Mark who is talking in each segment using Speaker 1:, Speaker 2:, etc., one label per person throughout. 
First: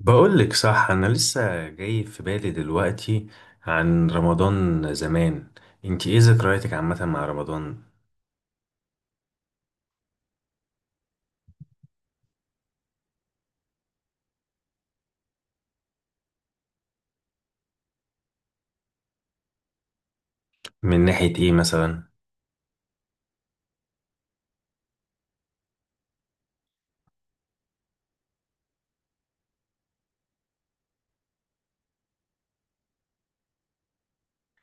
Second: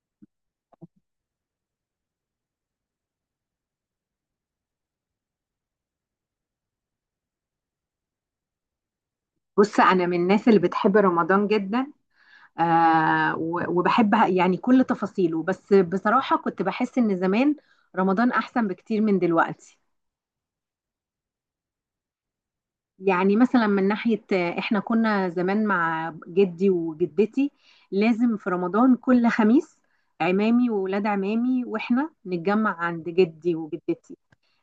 Speaker 1: بقولك صح، أنا لسه جاي في بالي دلوقتي عن رمضان زمان. انتي ايه ذكرياتك عامة مع رمضان؟
Speaker 2: بص انا من الناس اللي بتحب رمضان جدا. وبحب يعني كل تفاصيله، بس بصراحة كنت بحس ان زمان رمضان احسن بكتير من دلوقتي.
Speaker 1: من ناحية ايه مثلا؟
Speaker 2: يعني مثلا من ناحية احنا كنا زمان مع جدي وجدتي لازم في رمضان كل خميس عمامي وولاد عمامي واحنا نتجمع عند جدي وجدتي.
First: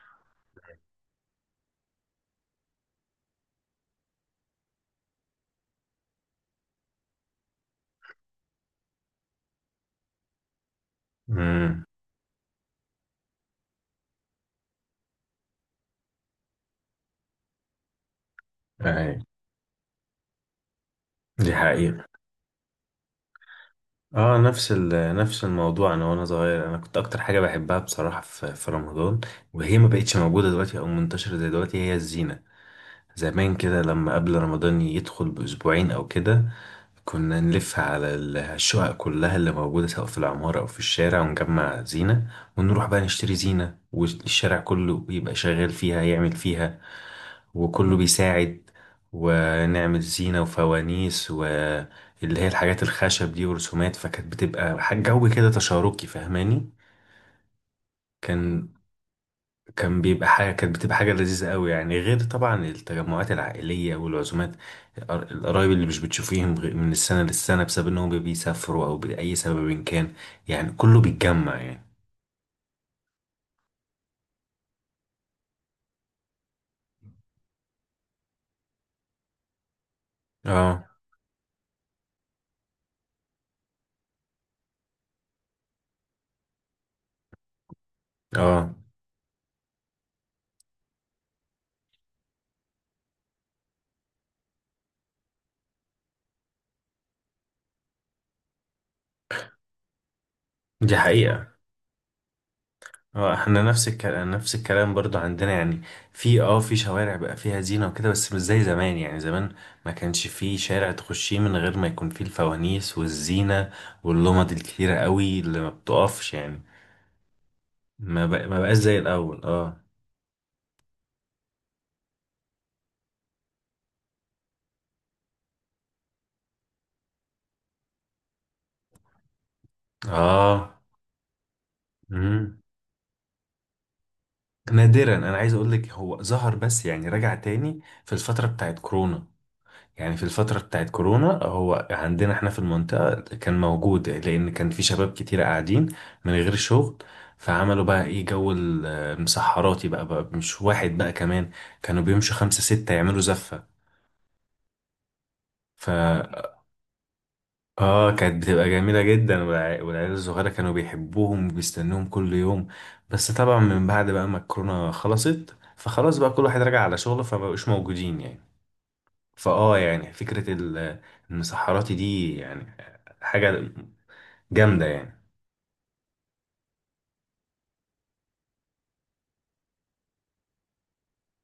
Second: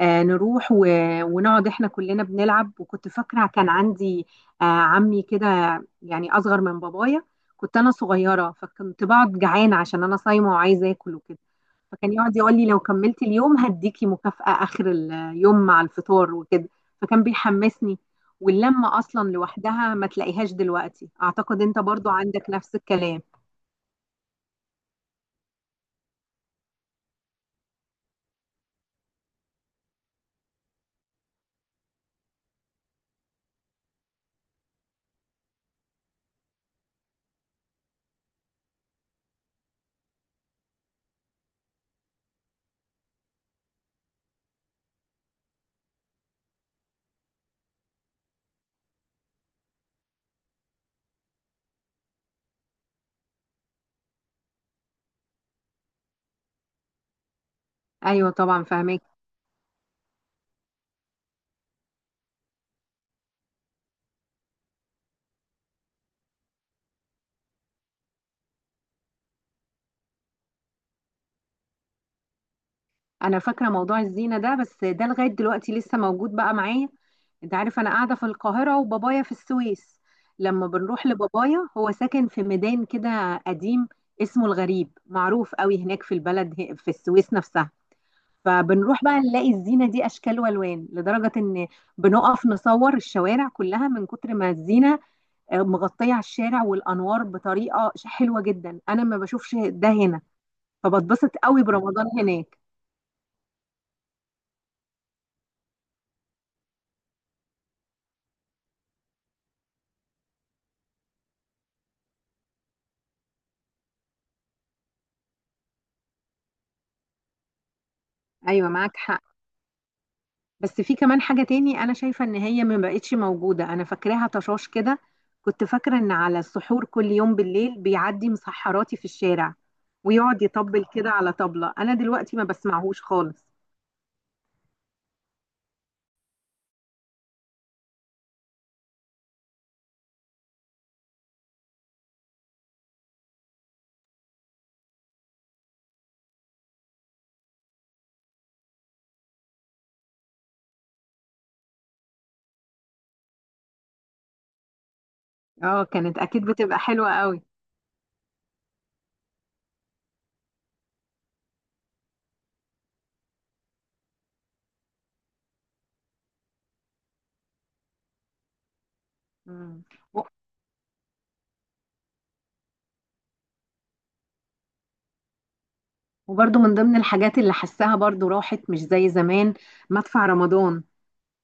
Speaker 2: نروح ونقعد احنا كلنا بنلعب، وكنت فاكره كان عندي، عمي كده يعني اصغر من بابايا. كنت انا صغيره فكنت بقعد جعانه عشان انا صايمه وعايزه اكل وكده،
Speaker 1: امم.
Speaker 2: فكان يقعد يقول لي لو كملت اليوم هديكي مكافأة اخر اليوم مع الفطار وكده، فكان بيحمسني. واللمه
Speaker 1: اهي.
Speaker 2: اصلا لوحدها ما تلاقيهاش دلوقتي،
Speaker 1: دي
Speaker 2: اعتقد انت
Speaker 1: حقيقة.
Speaker 2: برضو عندك نفس الكلام.
Speaker 1: اه، نفس نفس الموضوع. انا وانا صغير انا كنت اكتر حاجة بحبها بصراحة في رمضان، وهي ما بقتش موجودة دلوقتي او منتشرة زي دلوقتي، هي الزينة. زمان كده لما قبل رمضان يدخل بأسبوعين او كده، كنا نلف على الشقق كلها اللي موجودة سواء في العمارة أو في الشارع ونجمع زينة، ونروح بقى نشتري زينة، والشارع كله يبقى شغال فيها يعمل فيها وكله بيساعد، ونعمل زينة وفوانيس واللي هي الحاجات الخشب دي ورسومات. فكانت بتبقى حاجة جو كده، تشاركي، فاهماني؟
Speaker 2: ايوه طبعا
Speaker 1: كان
Speaker 2: فاهمك.
Speaker 1: كان بيبقى حاجة، كانت بتبقى حاجة لذيذة قوي يعني، غير طبعا التجمعات العائلية والعزومات. القرايب اللي مش بتشوفيهم من السنة للسنة بسبب انهم بيسافروا او بأي سبب إن كان. يعني كله بيتجمع يعني.
Speaker 2: انا فاكره موضوع الزينه ده، بس ده لغايه دلوقتي لسه موجود بقى معايا. انت عارف انا قاعده في القاهره وبابايا في السويس، لما
Speaker 1: اه.
Speaker 2: بنروح لبابايا هو ساكن في ميدان كده قديم اسمه الغريب، معروف قوي هناك في البلد في السويس نفسها.
Speaker 1: اه،
Speaker 2: فبنروح بقى نلاقي الزينه دي اشكال والوان، لدرجه ان بنقف نصور الشوارع كلها من كتر ما الزينه مغطيه على الشارع، والانوار بطريقه حلوه جدا. انا ما بشوفش ده هنا،
Speaker 1: دي
Speaker 2: فبتبسط
Speaker 1: حقيقة.
Speaker 2: قوي برمضان هناك.
Speaker 1: اه، احنا نفس الكلام، نفس الكلام برضو عندنا يعني. في اه، في شوارع بقى فيها زينة وكده، بس مش زي زمان. يعني زمان ما كانش في شارع تخشيه من غير ما يكون فيه الفوانيس والزينة واللمض الكتيرة قوي اللي ما بتقفش يعني. ما
Speaker 2: ايوه
Speaker 1: بقاش
Speaker 2: معاك
Speaker 1: زي
Speaker 2: حق.
Speaker 1: الاول، اه.
Speaker 2: بس في كمان حاجة تاني أنا شايفة إن هي ما بقتش موجودة، أنا فاكراها طشاش كده. كنت فاكرة إن على السحور كل يوم بالليل بيعدي مسحراتي في الشارع ويقعد
Speaker 1: اه.
Speaker 2: يطبل كده على طبلة، أنا دلوقتي ما
Speaker 1: امم.
Speaker 2: بسمعهوش خالص.
Speaker 1: نادرا، انا عايز اقول لك هو ظهر بس، يعني رجع تاني في الفتره بتاعت كورونا. يعني في الفتره بتاعت كورونا هو عندنا احنا في المنطقه كان موجود، لان كان في شباب كتير قاعدين من غير شغل. فعملوا بقى ايه، جو المسحراتي، بقى مش واحد بقى كمان، كانوا بيمشوا خمسة ستة يعملوا زفة.
Speaker 2: اه
Speaker 1: ف
Speaker 2: كانت أكيد بتبقى حلوة قوي.
Speaker 1: اه، كانت بتبقى جميلة جدا. والعيال الصغيرة كانوا بيحبوهم وبيستنوهم كل يوم. بس طبعا من بعد بقى ما الكورونا خلصت، فخلاص بقى كل واحد راجع على شغله، فمبقوش موجودين يعني. فاه،
Speaker 2: مم.
Speaker 1: يعني
Speaker 2: و-
Speaker 1: فكرة المسحراتي دي يعني حاجة جامدة يعني.
Speaker 2: وبرضو من ضمن الحاجات اللي حساها برضو راحت مش زي زمان، مدفع رمضان.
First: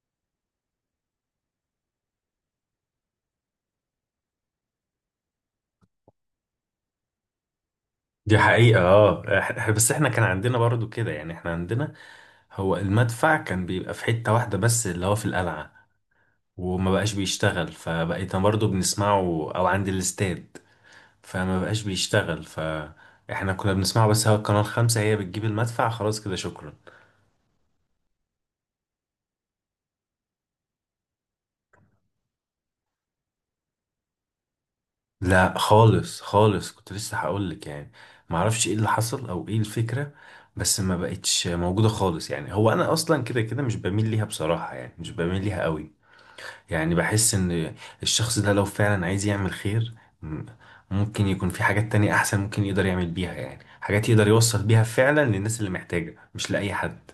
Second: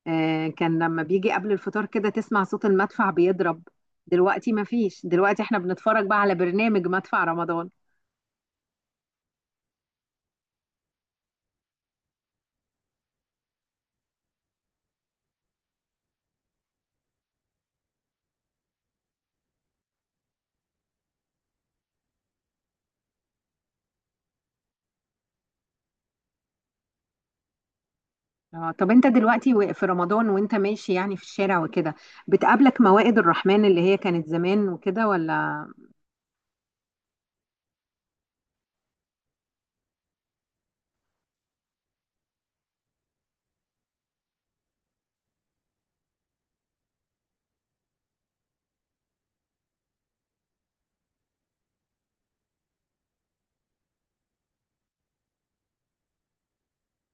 Speaker 2: آه كان لما بيجي قبل الفطار كده تسمع صوت المدفع بيضرب، دلوقتي ما فيش. دلوقتي احنا بنتفرج بقى على برنامج مدفع رمضان.
Speaker 1: دي حقيقة. اه، بس احنا كان عندنا برضو كده يعني. احنا عندنا هو المدفع كان بيبقى في حتة واحدة بس، اللي هو في القلعة، وما بقاش بيشتغل، فبقيت برضو بنسمعه او عند الاستاد، فما بقاش بيشتغل، فاحنا كنا بنسمعه. بس هو القناة الخامسة هي بتجيب المدفع، خلاص كده شكرا.
Speaker 2: اه طب انت دلوقتي في رمضان وانت ماشي يعني في الشارع وكده، بتقابلك موائد الرحمن اللي هي كانت زمان وكده
Speaker 1: لا،
Speaker 2: ولا؟
Speaker 1: خالص خالص. كنت لسه هقولك يعني. معرفش ايه اللي حصل او ايه الفكرة، بس ما بقتش موجودة خالص. يعني هو انا اصلا كده كده مش بميل ليها بصراحة يعني، مش بميل ليها قوي. يعني بحس ان الشخص ده لو فعلا عايز يعمل خير، م- ممكن يكون في حاجات تانية احسن ممكن يقدر يعمل بيها، يعني حاجات يقدر يوصل بيها فعلا للناس اللي محتاجة، مش لأي حد.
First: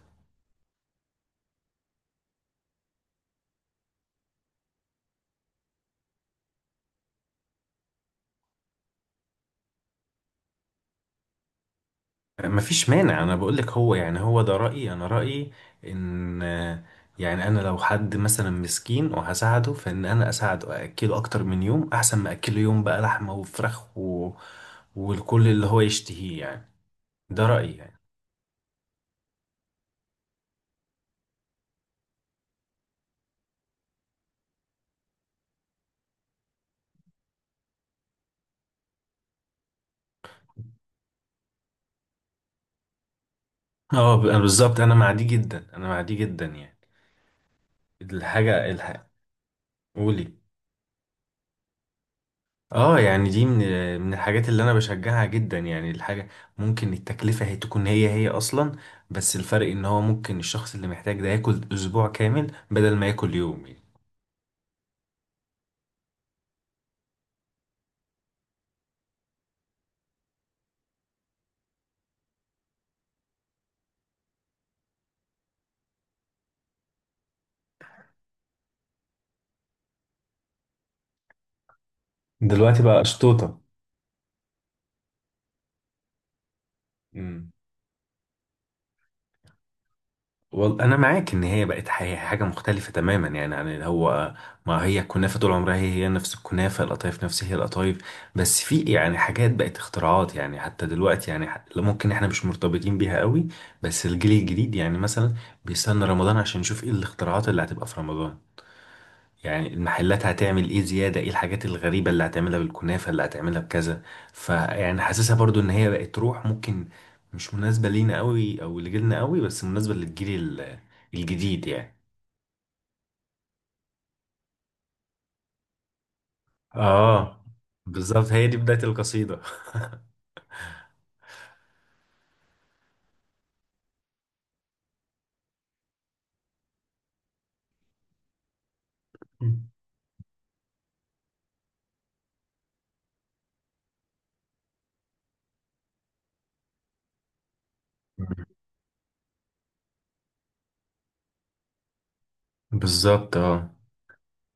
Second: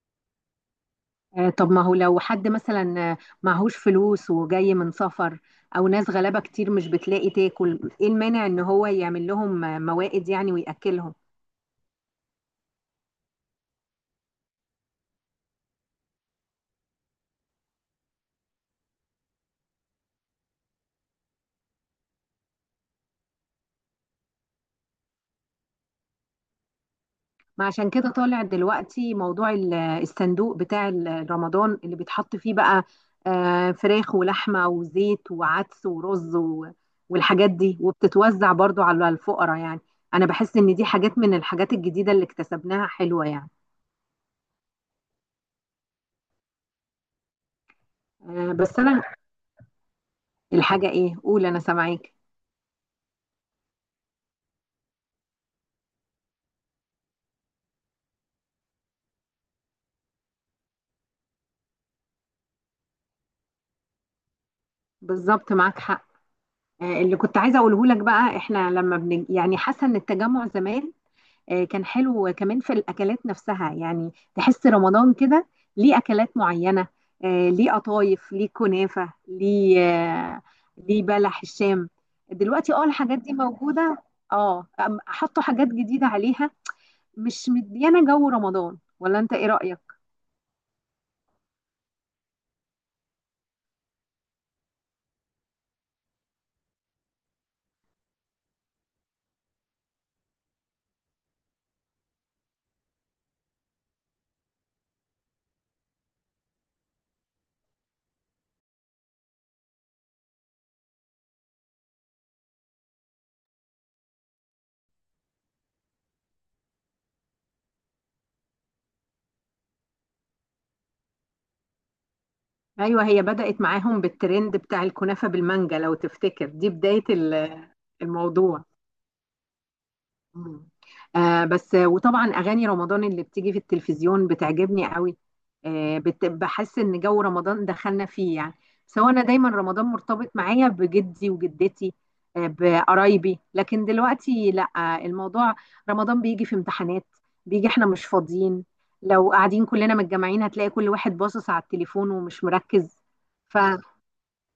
Speaker 2: آه، طب ما هو لو حد مثلا معهوش فلوس وجاي من سفر، او ناس غلابة كتير مش بتلاقي تاكل، ايه المانع ان هو يعمل لهم موائد يعني ويأكلهم؟
Speaker 1: مفيش مانع، انا بقولك هو يعني، هو ده رأيي، انا رأيي ان يعني انا لو حد مثلا مسكين وهساعده، فان انا اساعده اكله اكتر من يوم احسن ما اكله يوم بقى لحمة وفراخ و... والكل اللي هو يشتهيه يعني. ده
Speaker 2: ما
Speaker 1: رأيي
Speaker 2: عشان
Speaker 1: يعني.
Speaker 2: كده طالع دلوقتي موضوع الصندوق بتاع رمضان اللي بيتحط فيه بقى فراخ ولحمة وزيت وعدس ورز والحاجات دي، وبتتوزع برضو على الفقراء يعني. أنا بحس إن دي حاجات من الحاجات الجديدة اللي اكتسبناها حلوة يعني.
Speaker 1: اه، بالظبط. انا مع دي جدا، انا مع دي جدا يعني.
Speaker 2: بس أنا
Speaker 1: الحاجة، قولي.
Speaker 2: الحاجة إيه؟ قول أنا سامعاك.
Speaker 1: اه، يعني دي من الحاجات اللي انا بشجعها جدا يعني. الحاجة ممكن التكلفة هي تكون هي هي اصلا، بس الفرق ان هو ممكن الشخص اللي محتاج ده ياكل اسبوع كامل بدل ما ياكل يوم يعني.
Speaker 2: بالظبط معاك حق. اللي كنت عايزة أقوله لك بقى إحنا لما يعني حاسة إن التجمع زمان كان حلو، كمان في الأكلات نفسها يعني تحس رمضان كده ليه أكلات معينة ليه قطايف، ليه كنافة، ليه آه، ليه بلح الشام. دلوقتي
Speaker 1: دلوقتي
Speaker 2: اه
Speaker 1: بقى
Speaker 2: الحاجات دي
Speaker 1: قشطوطة.
Speaker 2: موجودة، اه حطوا حاجات جديدة عليها، مش
Speaker 1: مم.
Speaker 2: مديانة جو رمضان، ولا انت ايه رأيك؟
Speaker 1: والله انا معاك ان هي بقت حاجه مختلفه تماما يعني عن اللي هو، ما هي الكنافه طول عمرها هي هي نفس الكنافه، القطايف نفس هي القطايف، بس في يعني حاجات بقت اختراعات يعني. حتى دلوقتي يعني ممكن احنا مش مرتبطين بيها قوي، بس الجيل الجديد يعني مثلا بيستنى رمضان عشان يشوف ايه الاختراعات اللي هتبقى في رمضان. يعني المحلات هتعمل ايه زيادة، ايه الحاجات الغريبة اللي هتعملها بالكنافة، اللي هتعملها بكذا. فيعني حاسسها برضو ان هي بقت روح، ممكن مش مناسبة لينا قوي او لجيلنا قوي، بس مناسبة للجيل ال- الجديد يعني.
Speaker 2: ايوه، هي بدأت معاهم بالترند بتاع الكنافة بالمانجا، لو تفتكر دي بداية
Speaker 1: اه، بالظبط، هي دي
Speaker 2: الموضوع.
Speaker 1: بداية القصيدة.
Speaker 2: مم. آه، بس آه، وطبعا اغاني رمضان اللي بتيجي في التلفزيون بتعجبني قوي. بحس ان جو رمضان دخلنا فيه يعني. سواء انا دايما رمضان مرتبط معايا بجدي وجدتي آه بقرايبي، لكن دلوقتي لا. الموضوع رمضان بيجي في امتحانات، بيجي احنا مش فاضيين. لو قاعدين كلنا متجمعين هتلاقي كل واحد باصص على التليفون ومش مركز.
Speaker 1: بالظبط، اه.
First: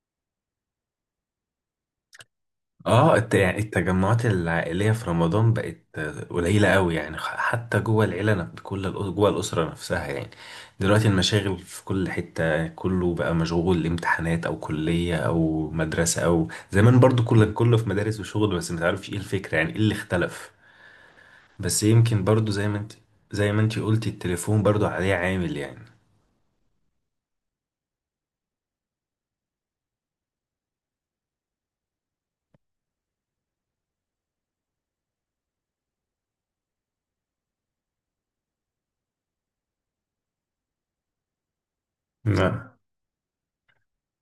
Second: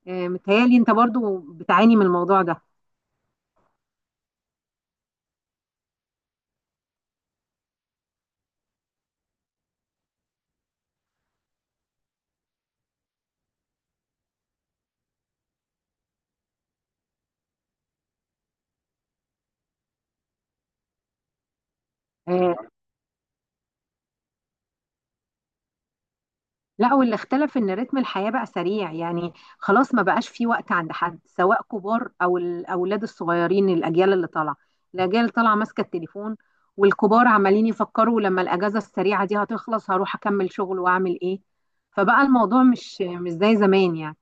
Speaker 2: فمتهيألي انت برضو بتعاني من الموضوع ده.
Speaker 1: اه، يعني التجمعات العائلية في رمضان بقت قليلة قوي يعني. حتى جوه العيلة كل جوه الأسرة نفسها يعني. دلوقتي المشاغل في كل حتة، كله بقى مشغول امتحانات أو كلية أو مدرسة. أو زمان برضو كل كله في مدارس وشغل، بس متعرفش ايه الفكرة يعني، ايه اللي اختلف. بس يمكن برضو
Speaker 2: آه،
Speaker 1: زي ما انت قلتي التليفون برضو عليه عامل يعني.
Speaker 2: لا، واللي اختلف ان رتم الحياة بقى سريع يعني. خلاص ما بقاش في وقت عند حد، سواء كبار او الاولاد الصغيرين، الاجيال اللي طالعة الاجيال اللي طالعة ماسكة التليفون، والكبار عمالين يفكروا لما الاجازة السريعة دي هتخلص هروح اكمل شغل واعمل ايه. فبقى الموضوع
Speaker 1: نعم.
Speaker 2: مش زي زمان يعني.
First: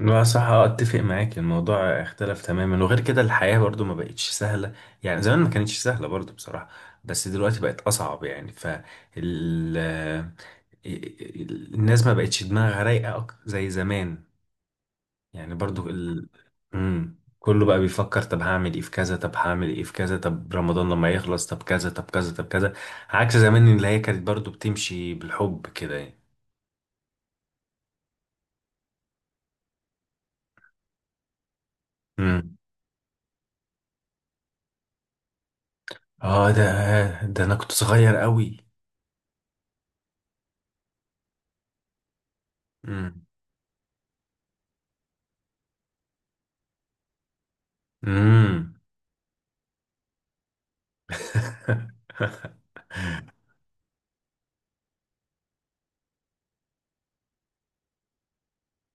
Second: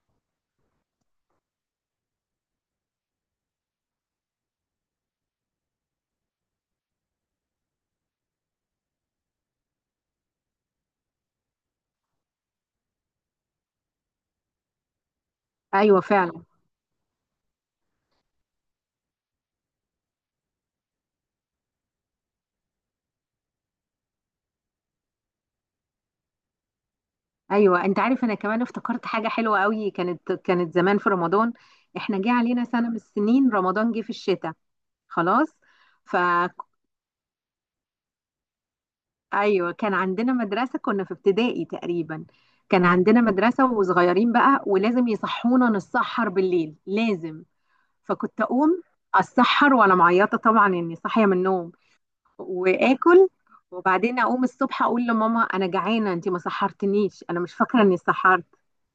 Speaker 1: لا صح، آه، اتفق معاك. الموضوع اختلف تماما. وغير كده الحياة برضو ما بقتش سهلة. يعني زمان ما كانتش سهلة برضو بصراحة، بس دلوقتي بقت اصعب يعني. الناس ما بقتش دماغها رايقة زي زمان. يعني برضو
Speaker 2: ايوه فعلا.
Speaker 1: مم. كله بقى بيفكر طب هعمل ايه في كذا، طب هعمل ايه في كذا، طب رمضان لما يخلص طب كذا طب كذا طب كذا. عكس زمان اللي هي كانت برضو بتمشي بالحب كده يعني.
Speaker 2: ايوه انت عارف انا كمان افتكرت حاجة حلوة قوي كانت، زمان في رمضان احنا جه
Speaker 1: مم.
Speaker 2: علينا سنة من السنين رمضان جه في الشتاء، خلاص. ف
Speaker 1: اه، ده انا كنت صغير قوي.
Speaker 2: ايوه كان عندنا مدرسه، كنا في ابتدائي تقريبا، كان عندنا مدرسه وصغيرين بقى ولازم يصحونا نتسحر بالليل لازم، فكنت
Speaker 1: امم.
Speaker 2: اقوم اتسحر وانا معيطه طبعا اني صاحيه من النوم واكل، وبعدين اقوم الصبح اقول لماما انا جعانه، انت ما سحرتنيش، انا مش فاكره اني سحرت.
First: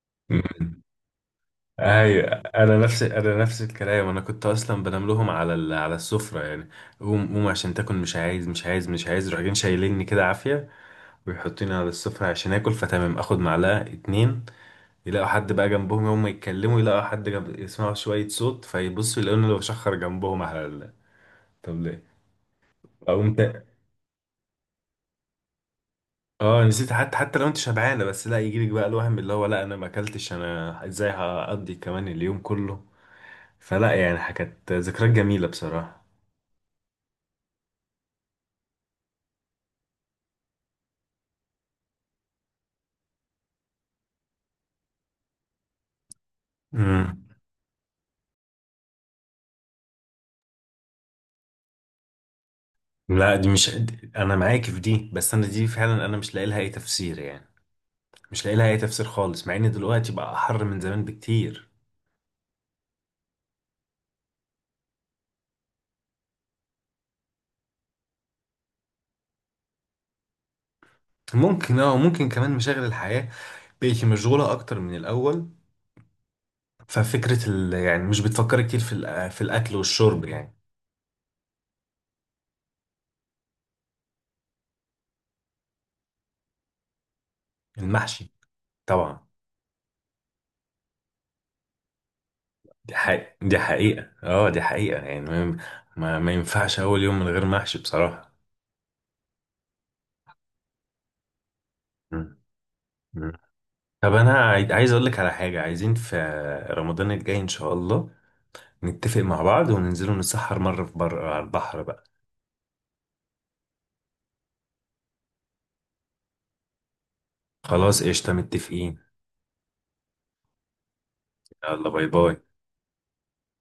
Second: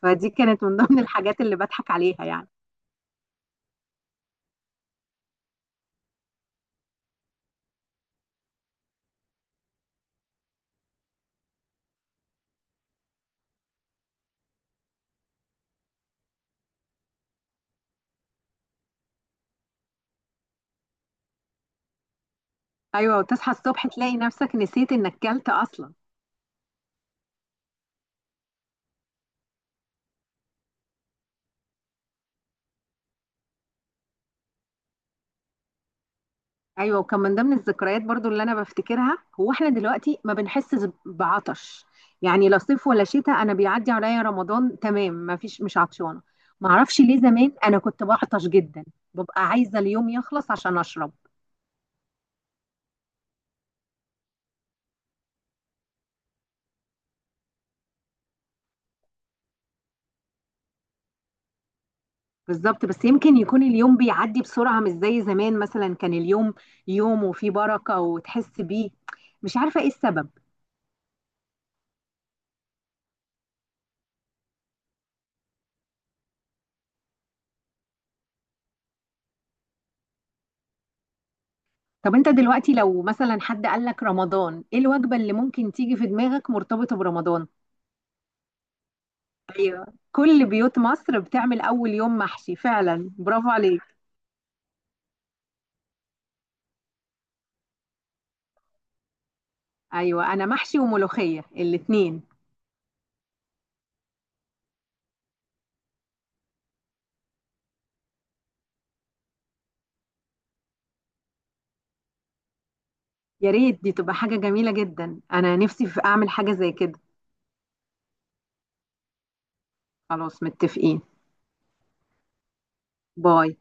Speaker 2: فدي كانت من
Speaker 1: مم.
Speaker 2: ضمن الحاجات اللي بضحك
Speaker 1: ايوه،
Speaker 2: عليها يعني.
Speaker 1: انا نفس، انا نفس الكلام. انا كنت اصلا بنام لهم على على السفره يعني. قوم قوم عشان تاكل، مش عايز مش عايز مش عايز، يروحوا جايين شايليني كده عافيه ويحطوني على السفره عشان اكل، فتمام اخد معلقه اتنين، يلاقوا حد بقى جنبهم يوم ما يتكلموا، يلاقوا حد جنب، يسمعوا شويه صوت، فيبصوا يلاقوني اللي بشخر جنبهم على طب ليه؟
Speaker 2: ايوه
Speaker 1: اقوم
Speaker 2: وتصحى
Speaker 1: تا...
Speaker 2: الصبح تلاقي نفسك نسيت انك كلت اصلا.
Speaker 1: اه، نسيت. حتى حتى لو انت شبعانه، بس لا يجيلك بقى الوهم اللي هو لا انا ما اكلتش، انا ازاي هقضي كمان اليوم كله. فلا يعني كانت ذكريات جميلة بصراحة.
Speaker 2: ايوه، وكان من ضمن الذكريات برضو اللي انا بفتكرها هو احنا دلوقتي ما بنحسش بعطش، يعني لا صيف ولا شتاء انا بيعدي عليا رمضان تمام ما فيش مش عطشانه. ما اعرفش
Speaker 1: امم.
Speaker 2: ليه زمان انا كنت بعطش جدا، ببقى عايزه اليوم يخلص عشان اشرب.
Speaker 1: لا دي مش انا معاك في دي، بس انا دي فعلا انا مش لاقي لها اي تفسير يعني. مش لاقي لها اي تفسير خالص، مع ان دلوقتي بقى احر من زمان بكتير.
Speaker 2: بالظبط، بس يمكن يكون اليوم بيعدي بسرعه مش زي زمان، مثلا كان اليوم يوم وفيه بركه وتحس بيه، مش عارفه ايه السبب.
Speaker 1: ممكن، اه ممكن كمان مشاغل الحياة بقت مشغولة اكتر من الاول. ففكرة يعني مش بتفكر كتير في في الاكل والشرب يعني.
Speaker 2: طب انت دلوقتي لو مثلا حد قال لك رمضان ايه الوجبه اللي ممكن تيجي في دماغك مرتبطه برمضان؟
Speaker 1: المحشي طبعا.
Speaker 2: كل بيوت مصر بتعمل اول يوم محشي،
Speaker 1: دي
Speaker 2: فعلا
Speaker 1: حقيقة،
Speaker 2: برافو
Speaker 1: دي
Speaker 2: عليك.
Speaker 1: حقيقة، اه دي حقيقة يعني. ما ينفعش اول يوم من غير محشي بصراحة.
Speaker 2: ايوه انا محشي وملوخيه الاتنين.
Speaker 1: مم. طب انا عايز اقول لك على حاجه، عايزين في رمضان الجاي ان شاء الله نتفق مع بعض وننزلوا نتسحر مره في بر على البحر بقى.
Speaker 2: يا ريت، دي تبقى حاجه جميله جدا، انا نفسي في اعمل حاجه زي كده.
Speaker 1: خلاص قشطه، متفقين.
Speaker 2: خلاص متفقين.
Speaker 1: يلا، باي باي.
Speaker 2: باي.